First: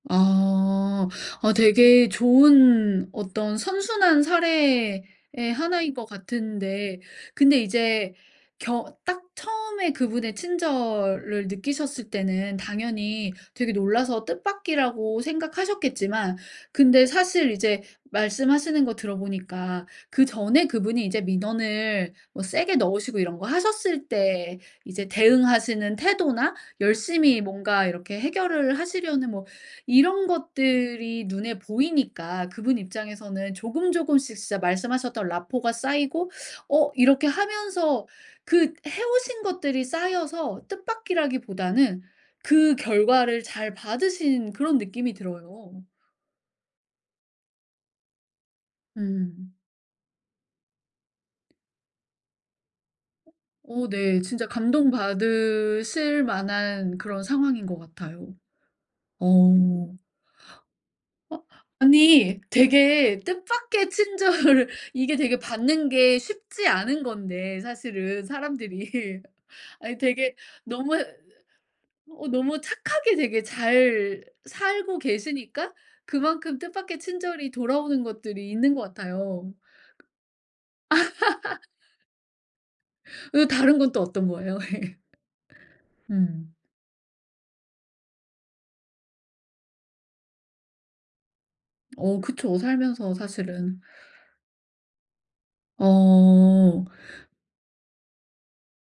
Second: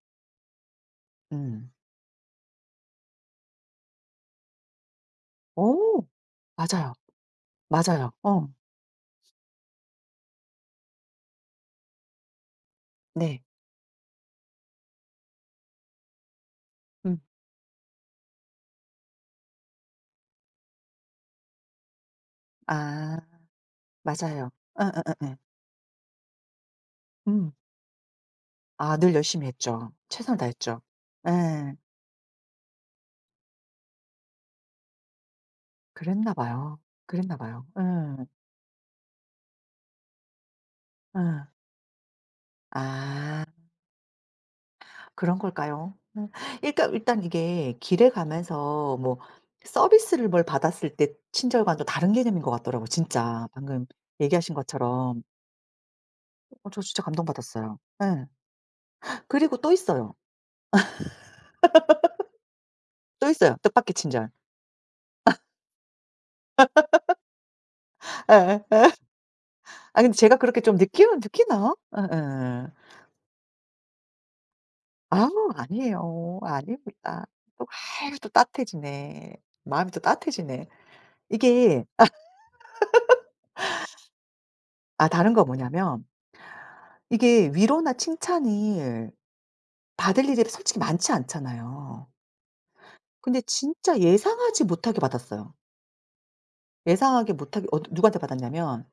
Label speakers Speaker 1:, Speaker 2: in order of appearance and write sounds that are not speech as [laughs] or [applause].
Speaker 1: 아. 아
Speaker 2: 음.
Speaker 1: 되게 좋은 어떤 선순환 사례의
Speaker 2: 어
Speaker 1: 하나인 것
Speaker 2: 맞아요.
Speaker 1: 같은데 근데
Speaker 2: 맞아요.
Speaker 1: 이제
Speaker 2: 어.
Speaker 1: 경 딱 처음에 그분의 친절을 느끼셨을 때는 당연히
Speaker 2: 네.
Speaker 1: 되게 놀라서 뜻밖이라고 생각하셨겠지만 근데
Speaker 2: 음.
Speaker 1: 사실 이제 말씀하시는 거 들어 보니까 그전에 그분이 이제 민원을 어 세게 넣으시고
Speaker 2: 아.
Speaker 1: 이런 거 하셨을
Speaker 2: 맞아요.
Speaker 1: 때
Speaker 2: 어어어
Speaker 1: 이제
Speaker 2: 예.
Speaker 1: 대응하시는 태도나 열심히
Speaker 2: 음.
Speaker 1: 뭔가 이렇게 해결을
Speaker 2: 아 늘
Speaker 1: 하시려는 뭐
Speaker 2: 열심히 했죠.
Speaker 1: 이런
Speaker 2: 최선을 다했죠.
Speaker 1: 것들이 눈에
Speaker 2: 예.
Speaker 1: 보이니까 그분 입장에서는 조금조금씩 진짜 말씀하셨던 라포가 쌓이고
Speaker 2: 그랬나봐요.
Speaker 1: 어 이렇게
Speaker 2: 그랬나봐요.
Speaker 1: 하면서
Speaker 2: 응.
Speaker 1: 그 해 오신 것들이 쌓여서 뜻밖이라기
Speaker 2: 예.
Speaker 1: 보다는 그 결과를
Speaker 2: 아.
Speaker 1: 잘 받으신 그런 느낌이
Speaker 2: 그런
Speaker 1: 들어요.
Speaker 2: 걸까요? 일단 일단 이게 길에 가면서 뭐
Speaker 1: 음.
Speaker 2: 서비스를 뭘 받았을 때 친절과는 또 다른 개념인 것 같더라고요, 진짜 방금
Speaker 1: 어 네. 진짜
Speaker 2: 얘기하신 것처럼.
Speaker 1: 감동받으실
Speaker 2: 아 저
Speaker 1: 만한
Speaker 2: 진짜
Speaker 1: 그런 상황인
Speaker 2: 감동받았어요.
Speaker 1: 것
Speaker 2: 예.
Speaker 1: 같아요.
Speaker 2: 그리고 또
Speaker 1: 어.
Speaker 2: 있어요.
Speaker 1: 어? 아니
Speaker 2: [laughs]
Speaker 1: 되게
Speaker 2: 또 있어요
Speaker 1: 뜻밖의
Speaker 2: 뜻밖의 친절.
Speaker 1: 친절을 이게 되게
Speaker 2: [laughs]
Speaker 1: 받는 게 쉽지 않은 건데 사실은
Speaker 2: [laughs] 예예. 예.
Speaker 1: 사람들이. 아니
Speaker 2: 아니 근데
Speaker 1: 되게
Speaker 2: 제가 그렇게 좀
Speaker 1: 너무
Speaker 2: 느낌을 느끼나?
Speaker 1: 어 너무
Speaker 2: 예예예.
Speaker 1: 착하게 되게 잘 살고
Speaker 2: 아우
Speaker 1: 계시니까
Speaker 2: 아니에요.
Speaker 1: 그만큼 뜻밖의
Speaker 2: 아닙니다.
Speaker 1: 친절이 돌아오는
Speaker 2: 아유 또
Speaker 1: 것들이 있는 것
Speaker 2: 따뜻해지네.
Speaker 1: 같아요.
Speaker 2: 마음이 또 따뜻해지네. 이게
Speaker 1: [laughs] 어 다른 건 또 어떤 거에요?
Speaker 2: [laughs]
Speaker 1: 예.
Speaker 2: 아 다른 거 뭐냐면
Speaker 1: 음.
Speaker 2: 이게 위로나 칭찬을 받을 일이 솔직히 많지 않잖아요.
Speaker 1: 어 그쵸. 살면서
Speaker 2: 근데
Speaker 1: 사실은.
Speaker 2: 진짜 예상하지 못하게 받았어요.
Speaker 1: 어.
Speaker 2: 예상하게 못하게 어 누구한테 받았냐면